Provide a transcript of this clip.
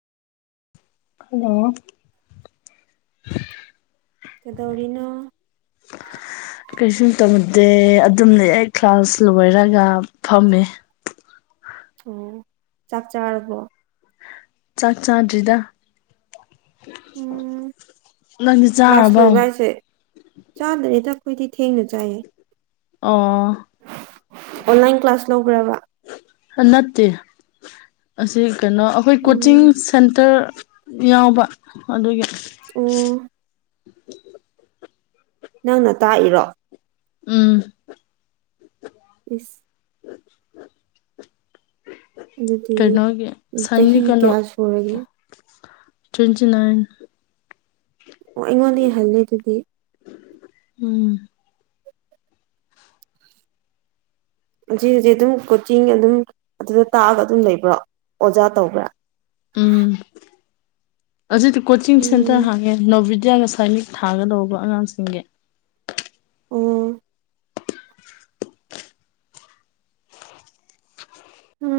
Hello. ꯀꯩꯗꯧꯔꯤꯅꯣ꯫ [inaudible] ꯀꯩꯁꯨꯨꯝ ꯇꯧꯗꯦ ꯑꯗꯨꯝ ꯂꯩ ꯑꯩ ꯀ꯭ꯂꯥꯁ ꯂꯣꯏꯔꯒ ꯐꯝꯃꯤ꯫ ꯑꯣ ꯆꯥꯛ ꯆꯥꯔꯕꯣ꯫ ꯆꯥꯛ ꯆꯥꯗ꯭ꯔꯤꯗ ꯎꯝ ꯅꯪꯗꯤ ꯀ꯭ꯂꯥꯁ ꯆꯥꯔꯕꯣ꯫ ꯂꯣꯏꯕ ꯍꯥꯏꯁꯦ ꯆꯥꯗꯔꯤꯗ ꯑꯩꯈꯣꯏꯗꯤ ꯊꯦꯡꯅ ꯆꯥꯏꯌꯦ꯫ ꯑꯣ꯫ ꯑꯣꯟꯂꯥꯏꯟ ꯀ꯭ꯂꯥꯁ ꯂꯧꯕꯔꯕ꯫ ꯅꯠꯇꯦ ꯑꯁꯤ ꯀꯩꯅꯣ ꯑꯩꯈꯣꯏ ꯀꯣꯆꯤꯡ ꯎꯝ ꯁꯦꯟꯇꯔ ꯌꯥꯎꯕ ꯑꯗꯨꯒꯤ꯫ ꯑꯣ꯫ ꯅꯪꯅ ꯇꯥꯛꯏꯔꯣ꯫ ꯎꯝ꯫ ꯏꯁ꯫ [inaudible] ꯑꯗꯨꯗꯤ ꯀꯩꯅꯣꯒꯤ ꯁꯅꯤ ꯆꯍꯤ ꯀꯩꯅꯣ꯫ ꯀꯌꯥ ꯁꯨꯔꯒꯦ ꯇ꯭ꯋꯦꯟꯇꯤ ꯅꯥꯏꯟ ꯑꯣ ꯑꯩꯉꯣꯟꯗꯩ ꯍꯜꯂꯦ ꯑꯗꯨꯗꯤ꯫ ꯎꯝ ꯍꯧꯖꯤꯛ ꯍꯧꯖꯤꯛ ꯑꯗꯨꯝ ꯀꯣꯆꯤꯡ ꯑꯗꯨꯝ ꯑꯗꯨꯗ ꯇꯥꯛꯑꯒ ꯑꯗꯨꯝ ꯂꯩꯕ꯭ꯔꯣ ꯑꯣꯖꯥ ꯇꯧꯕ꯭ꯔꯥ ꯎꯝ ꯍꯧꯖꯤꯛꯇꯤ ꯀꯣꯆꯤꯡ ꯁꯦꯟꯇꯔ ꯎꯝ ꯍꯥꯡꯉꯦ ꯅꯣꯚꯗ꯭ꯌꯥꯒ ꯁꯥꯏꯅꯤꯛ ꯊꯥꯒꯗꯧꯕ ꯑꯉꯥꯡꯁꯤꯡꯒꯤ ꯑꯣ ꯎꯝ